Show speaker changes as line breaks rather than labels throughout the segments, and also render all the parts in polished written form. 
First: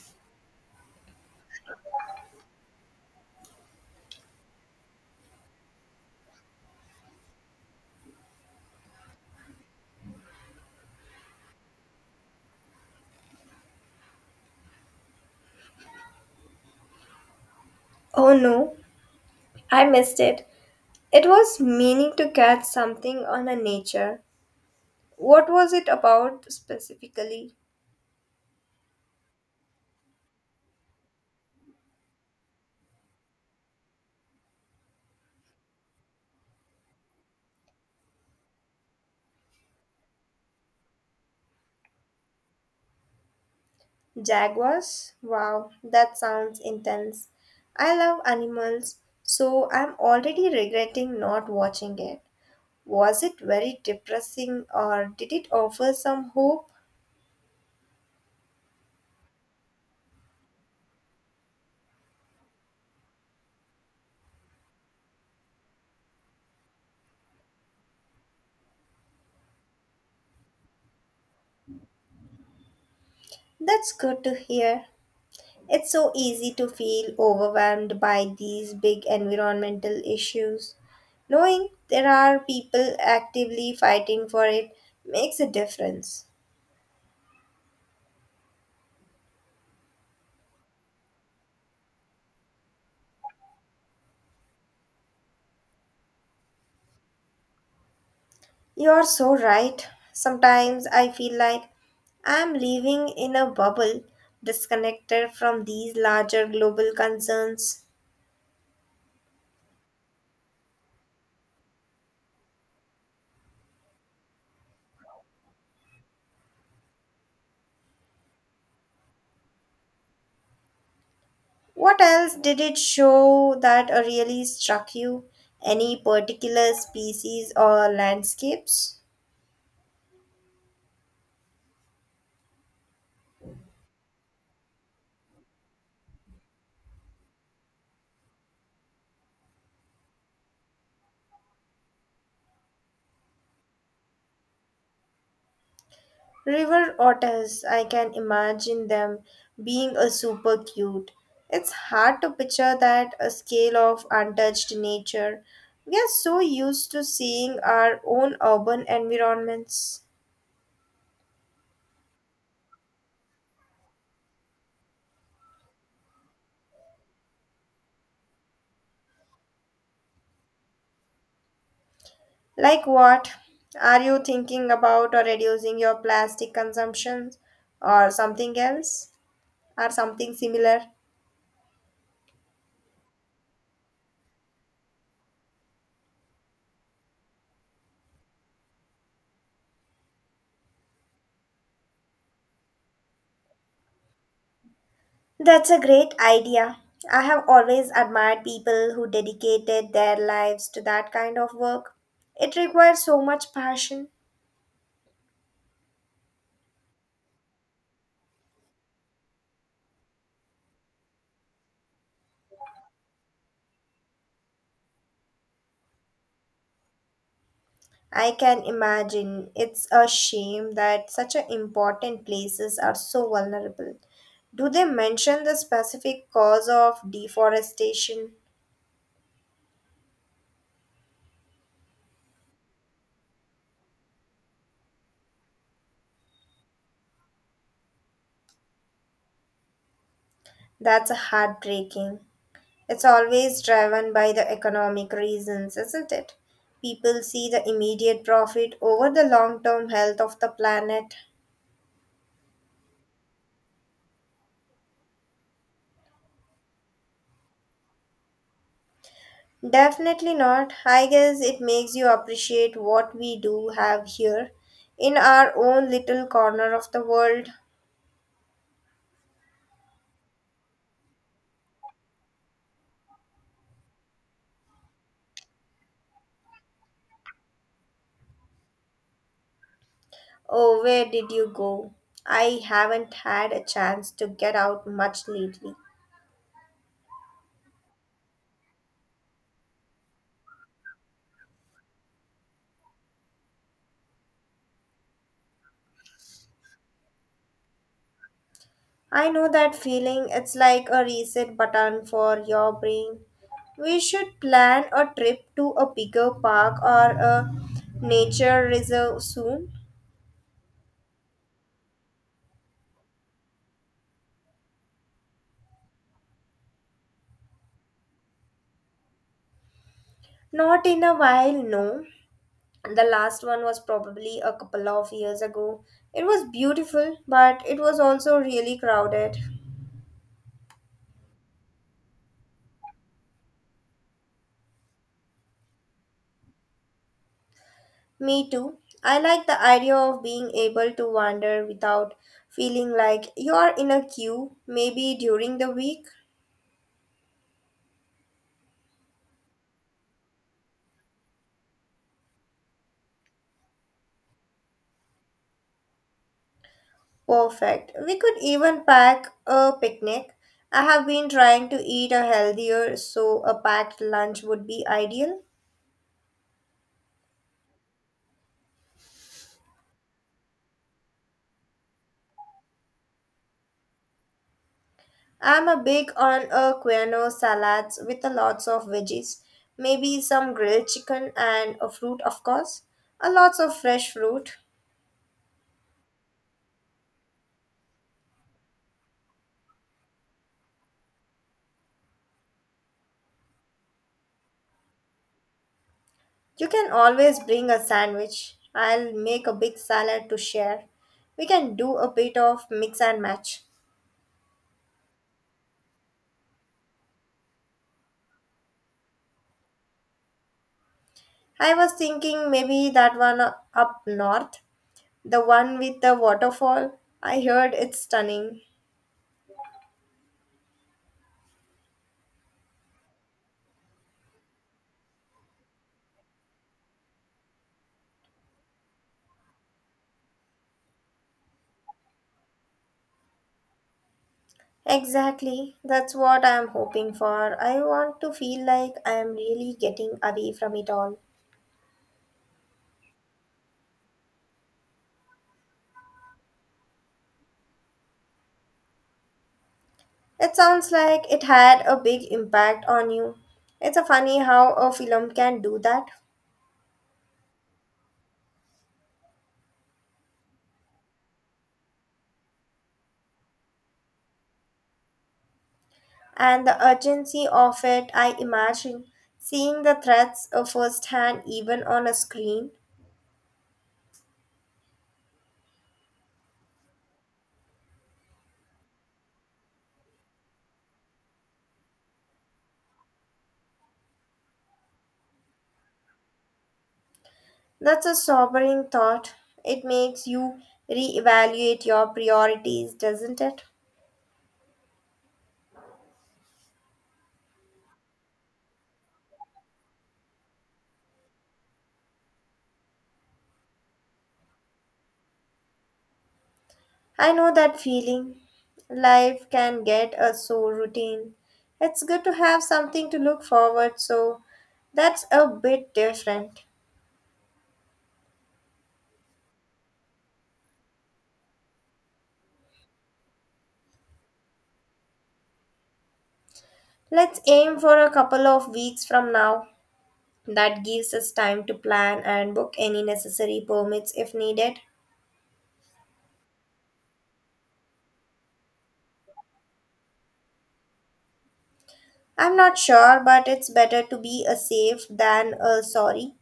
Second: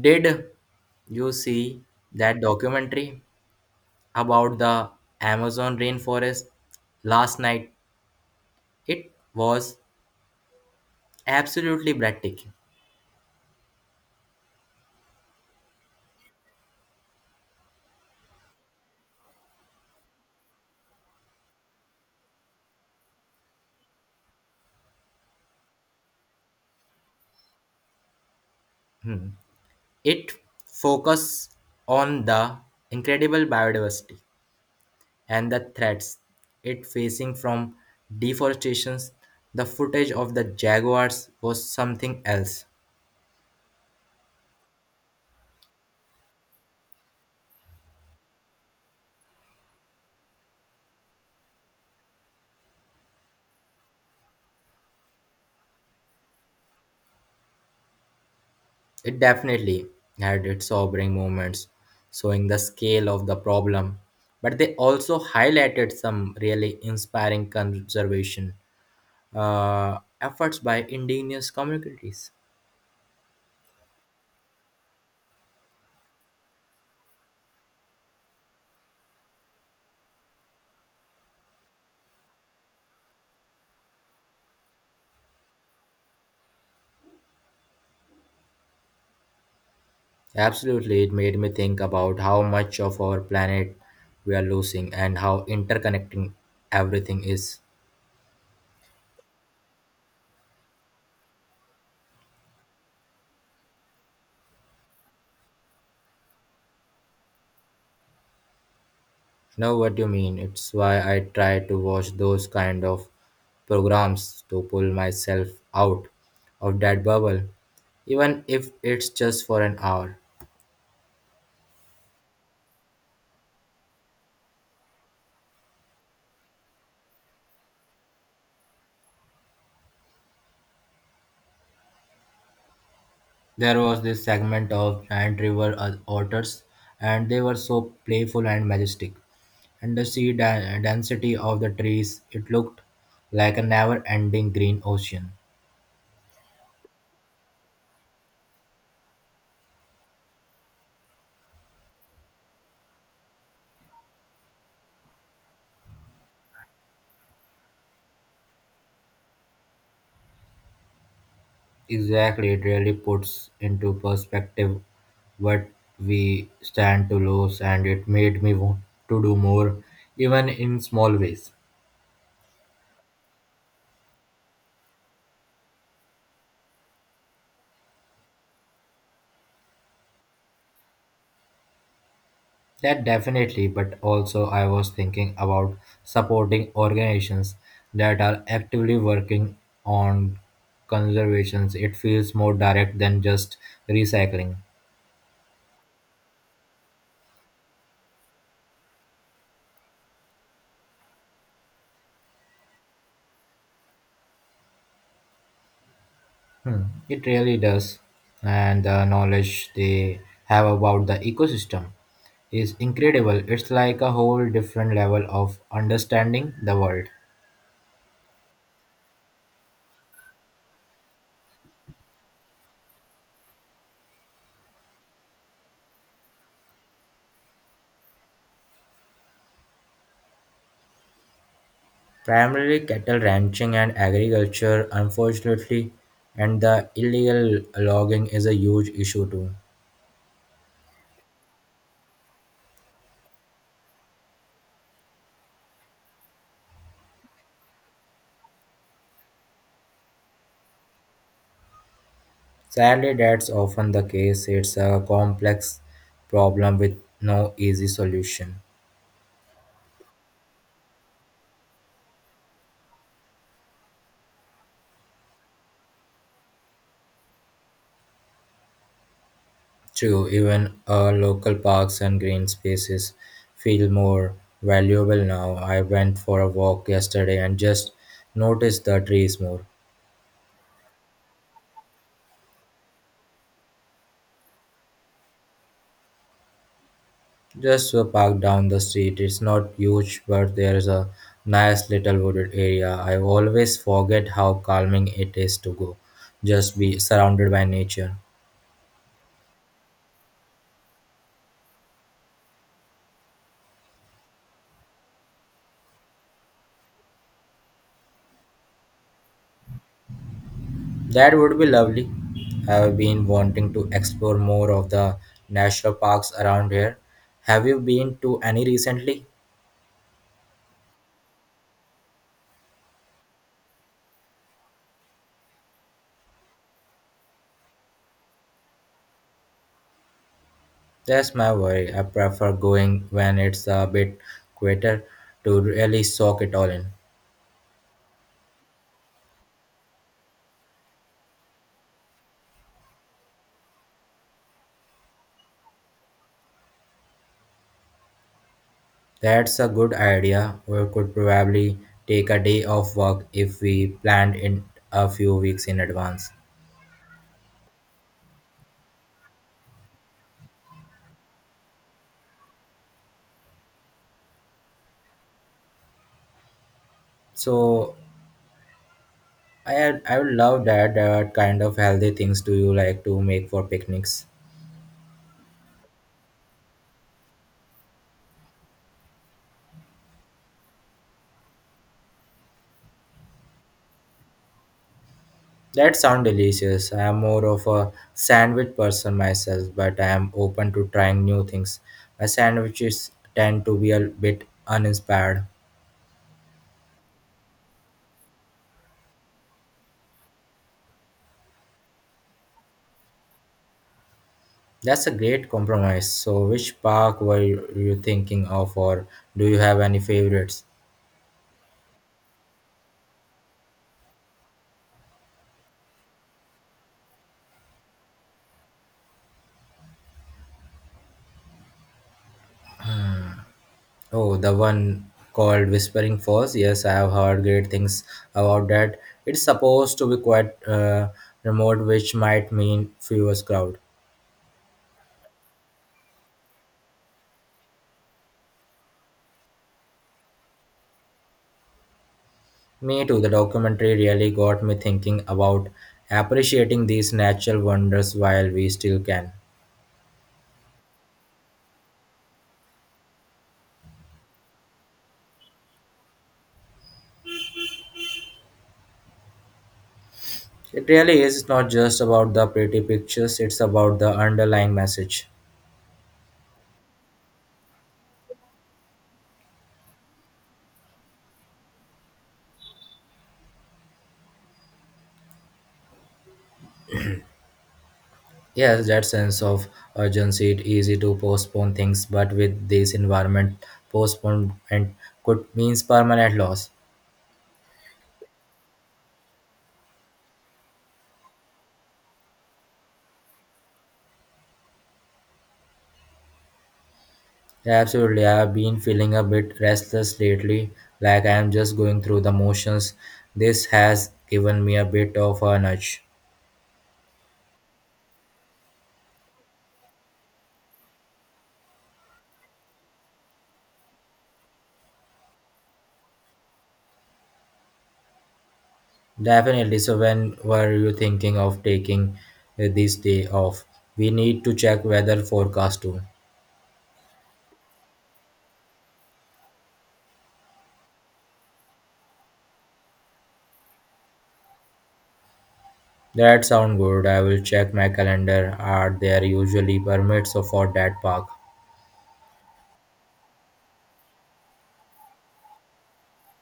Did you see that documentary about the Amazon rainforest last night? It was absolutely breathtaking.
Oh no, I missed it. It was meaning to catch something on a nature. What was it about specifically?
It focused on the incredible biodiversity and the threats it facing from deforestation. The footage of the jaguars was something else.
Jaguars? Wow, that sounds intense. I love animals, so I'm already regretting not watching it. Was it very depressing or did it offer some hope?
It definitely had its sobering moments, showing the scale of the problem, but they also highlighted some really inspiring conservation efforts by indigenous communities.
That's good to hear. It's so easy to feel overwhelmed by these big environmental issues. Knowing there are people actively fighting for it makes a difference.
Absolutely, it made me think about how much of our planet we are losing and how interconnecting everything is.
You're so right. Sometimes I feel like I'm living in a bubble, disconnected from these larger global concerns.
Know what you mean. It's why I try to watch those kind of programs to pull myself out of that bubble, even if it's just for an hour.
What else did it show that really struck you? Any particular species or landscapes?
There was this segment of giant river otters, and they were so playful and majestic. And the sea density of the trees, it looked like a never ending green ocean.
River otters, I can imagine them being a super cute. It's hard to picture that a scale of untouched nature. We are so used to seeing our own urban environments.
Exactly, it really puts into perspective what we stand to lose, and it made me want to do more, even in small ways.
Like what? Are you thinking about or reducing your plastic consumption or something else? Or something similar?
That definitely, but also I was thinking about supporting organizations that are actively working on conservations. It feels more direct than just recycling.
That's a great idea. I have always admired people who dedicated their lives to that kind of work. It requires so much passion.
Hmm, It really does. And the knowledge they have about the ecosystem is incredible. It's like a whole different level of understanding the world.
I can imagine it's a shame that such a important places are so vulnerable. Do they mention the specific cause of deforestation?
Primarily cattle ranching and agriculture, unfortunately, and the illegal logging is a huge issue too.
That's heartbreaking. It's always driven by the economic reasons, isn't it? People see the immediate profit over the long term health of the planet.
Sadly, that's often the case. It's a complex problem with no easy solution.
Definitely not. I guess it makes you appreciate what we do have here in our own little corner of the world.
True, even local parks and green spaces feel more valuable now. I went for a walk yesterday and just noticed the trees more.
Oh, where did you go? I haven't had a chance to get out much lately.
Just a park down the street. It's not huge, but there's a nice little wooded area. I always forget how calming it is to go, just be surrounded by nature.
I know that feeling. It's like a reset button for your brain. We should plan a trip to a bigger park or a nature reserve soon.
That would be lovely. I've been wanting to explore more of the national parks around here. Have you been to any recently?
Not in a while, no. The last one was probably a couple of years ago. It was beautiful, but it was also really crowded.
That's my worry. I prefer going when it's a bit quieter to really soak it all in.
Me too. I like the idea of being able to wander without feeling like you are in a queue, maybe during the week.
That's a good idea. We could probably take a day off work if we planned in a few weeks in advance.
Perfect. We could even pack a picnic. I have been trying to eat a healthier, so a packed lunch would be ideal.
So I would love that. What kind of healthy things do you like to make for picnics?
I'm a big on a quinoa salads with a lots of veggies, maybe some grilled chicken and a fruit of course, a lots of fresh fruit.
That sound delicious. I am more of a sandwich person myself, but I am open to trying new things. My sandwiches tend to be a bit uninspired.
You can always bring a sandwich. I'll make a big salad to share. We can do a bit of mix and match.
That's a great compromise. So, which park were you thinking of, or do you have any favorites?
I was thinking maybe that one up north, the one with the waterfall. I heard it's stunning.
Oh, the one called Whispering Falls. Yes, I have heard great things about that. It's supposed to be quite remote, which might mean fewer crowd.
Exactly. That's what I'm hoping for. I want to feel like I'm really getting away from it all.
Me too. The documentary really got me thinking about appreciating these natural wonders while we still can.
It sounds like it had a big impact on you. It's a funny how a film can do that.
It really is. It's not just about the pretty pictures, it's about the underlying message.
And the urgency of it, I imagine. Seeing the threats firsthand, even on a screen,
Yes, that sense of urgency, it's easy to postpone things, but with this environment, postponement could means permanent loss.
that's a sobering thought. It makes you reevaluate your priorities, doesn't it?
Yeah, absolutely. I've been feeling a bit restless lately, like I am just going through the motions. This has given me a bit of a nudge.
I know that feeling. Life can get a so routine. It's good to have something to look forward so that's a bit different.
Definitely. So, when were you thinking of taking this day off? We need to check weather forecast too.
Let's aim for a couple of weeks from now. That gives us time to plan and book any necessary permits if needed.
That sound good. I will check my calendar. Are there usually permits for that park?
I'm not sure, but it's better to be a safe than a sorry.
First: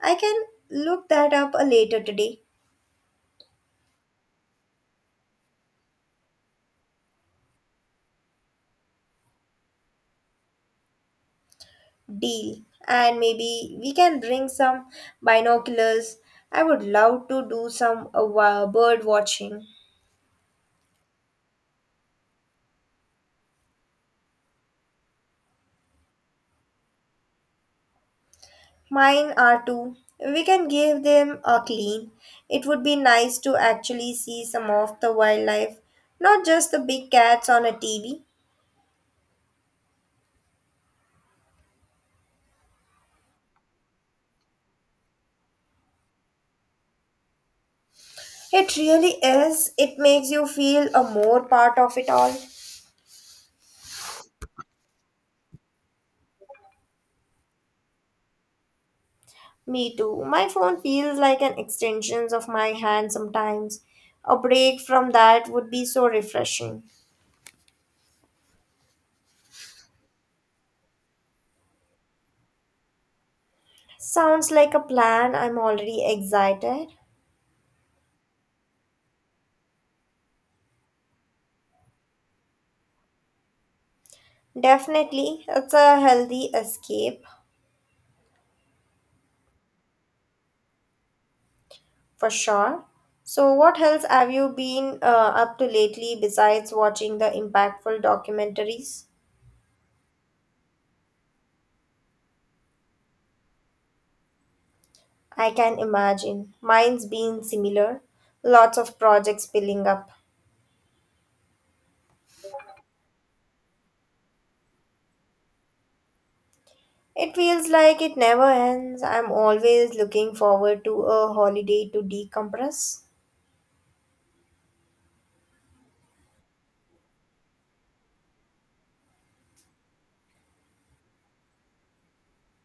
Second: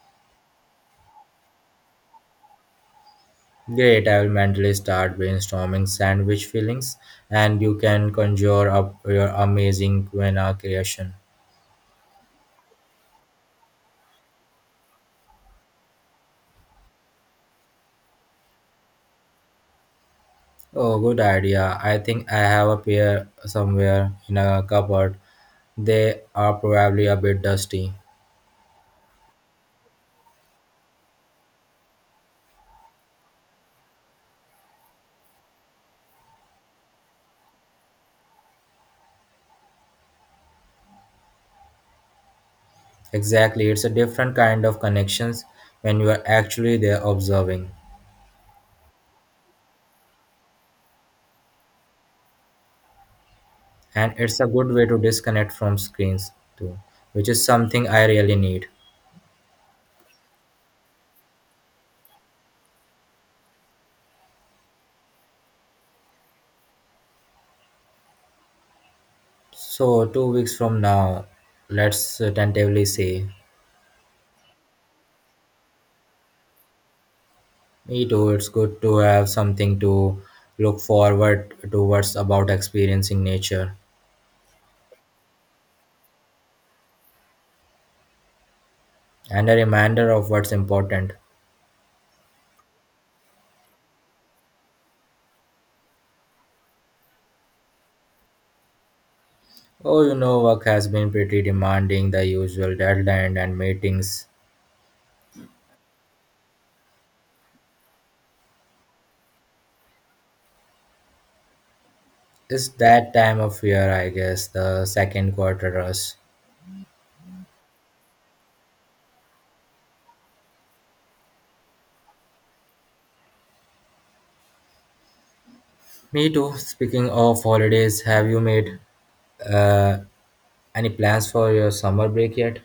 I can look that up a later today.
Great, I will mentally start brainstorming sandwich fillings and you can conjure up your amazing quinoa creation.
Deal. And maybe we can bring some binoculars. I would love to do some bird watching.
Oh, good idea. I think I have a pair somewhere in a cupboard. They are probably a bit dusty.
Mine are too. We can give them a clean. It would be nice to actually see some of the wildlife, not just the big cats on a TV.
Exactly, it's a different kind of connections when you are actually there observing.
It really is. It makes you feel a more part of it all.
And it's a good way to disconnect from screens too, which is something I really need.
Me too. My phone feels like an extension of my hand sometimes. A break from that would be so refreshing.
So, 2 weeks from now, let's tentatively say.
Sounds like a plan. I'm already excited.
Me too. It's good to have something to look forward towards about experiencing nature
Definitely, it's a healthy escape
and a reminder of what's important.
for sure. So, what else have you been up to lately besides watching the impactful documentaries?
Oh, you know, work has been pretty demanding, the usual deadline and meetings.
I can imagine. Mine's been similar. Lots of projects piling up.
It's that time of year, I guess, the second quarter rush.
It feels like it never ends. I'm always looking forward to a holiday to decompress.
Me too. Speaking of holidays, have you made uh, any plans for your summer break yet?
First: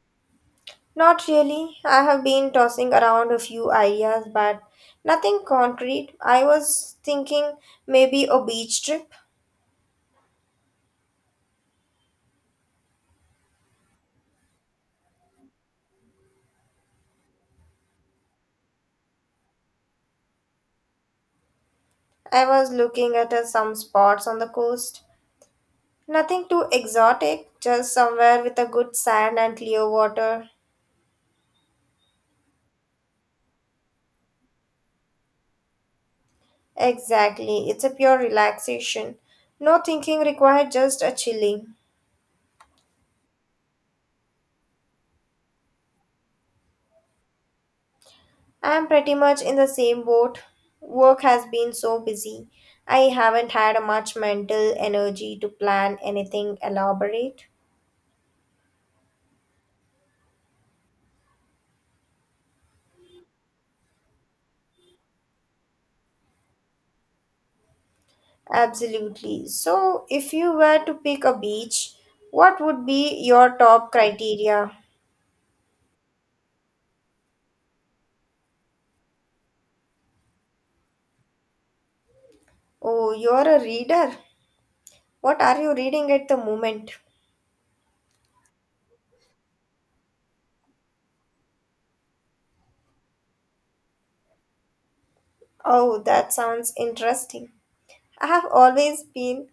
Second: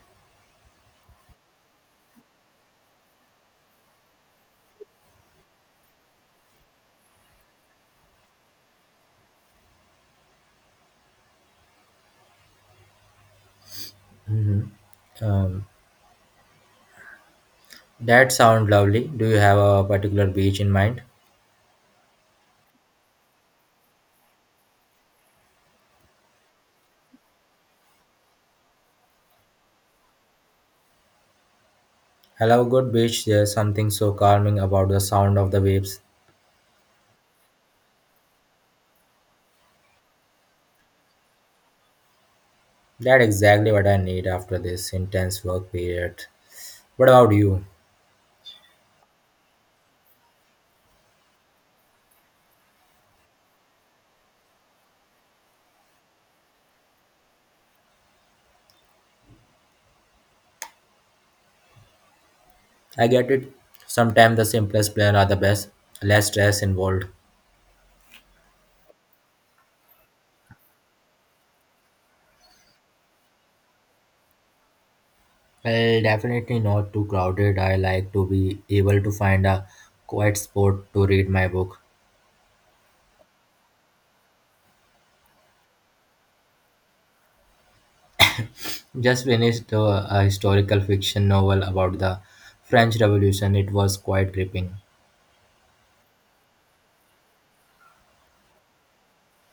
Not really. I have been tossing around a few ideas, but nothing concrete. I was thinking maybe a beach trip.
hmm Um, that sounds lovely. Do you have a particular beach in mind?
I was looking at some spots on the coast. Nothing too exotic, just somewhere with a good sand and clear water.
I love good beach. There's something so calming about the sound of the waves.
Exactly. It's a pure relaxation. No thinking required, just a chilling.
That's exactly what I need after this intense work period. What about you?
I'm pretty much in the same boat. Work has been so busy. I haven't had much mental energy to plan anything elaborate.
I get it. Sometimes the simplest plan are the best. Less stress involved.
Absolutely. So, if you were to pick a beach, what would be your top criteria?
Well, definitely not too crowded. I like to be able to find a quiet spot to read my book.
Oh, you're a reader. What are you reading at the moment?
Just finished a historical fiction novel about the French Revolution. It was quite gripping.
Oh, that sounds interesting. I have always been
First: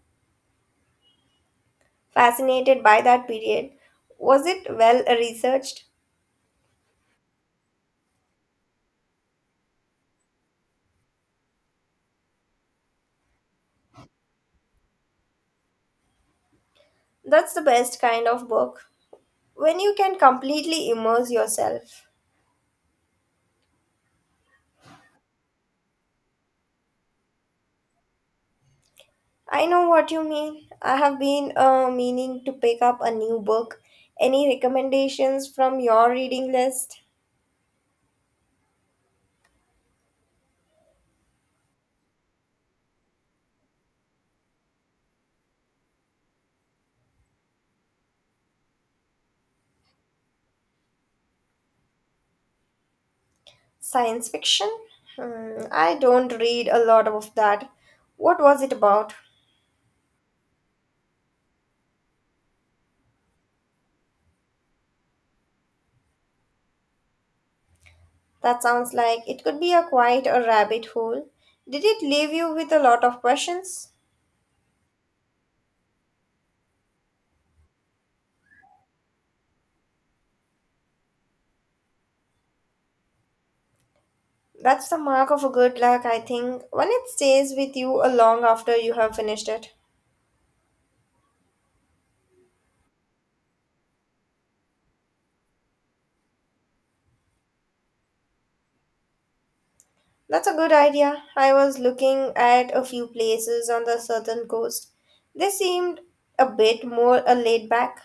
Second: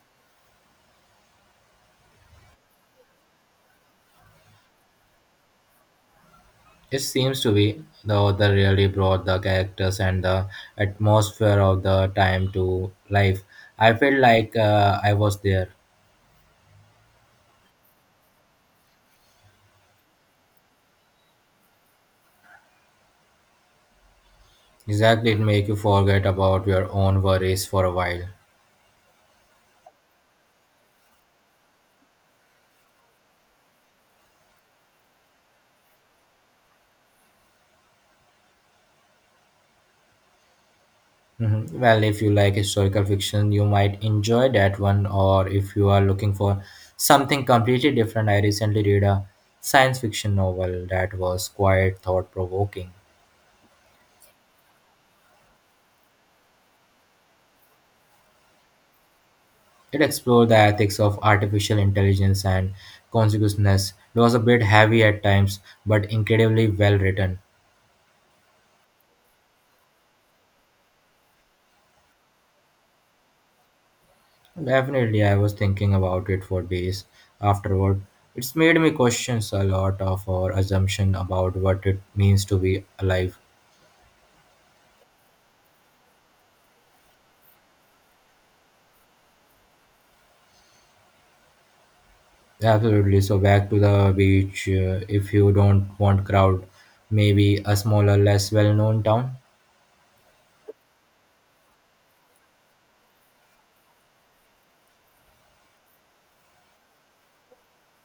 fascinated by that period. Was it well researched?
It seems to be, the author really brought the characters and the atmosphere of the time to life. I felt like I was there.
That's the best kind of book. When you can completely immerse yourself.
Exactly, it make you forget about your own worries for a while.
I know what you mean. I have been meaning to pick up a new book. Any recommendations from your reading list?
Mhm. Well, if you like historical fiction, you might enjoy that one, or if you are looking for something completely different, I recently read a science fiction novel that was quite thought provoking.
Science fiction? Hmm, I don't read a lot of that. What was it about?
It explored the ethics of artificial intelligence and consciousness. It was a bit heavy at times, but incredibly well written.
That sounds like it could be a quite a rabbit hole. Did it leave you with a lot of questions?
Definitely, I was thinking about it for days afterward. It's made me question a lot of our assumption about what it means to be alive.
That's the mark of a good luck, I think, when it stays with you a long after you have finished it.
Absolutely. So back to the beach. If you don't want crowd, maybe a smaller, less well-known town.
That's a good idea. I was looking at a few places on the southern coast. They seemed a bit more laid back,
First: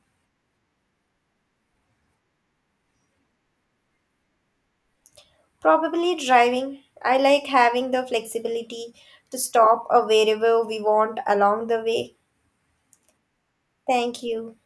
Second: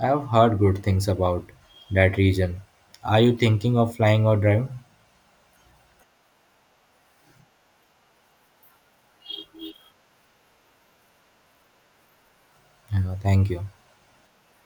I have heard good things about that region. Are you thinking of flying or driving?
probably driving. I like having the flexibility to stop wherever we want along the way.
Thank you.
Thank you.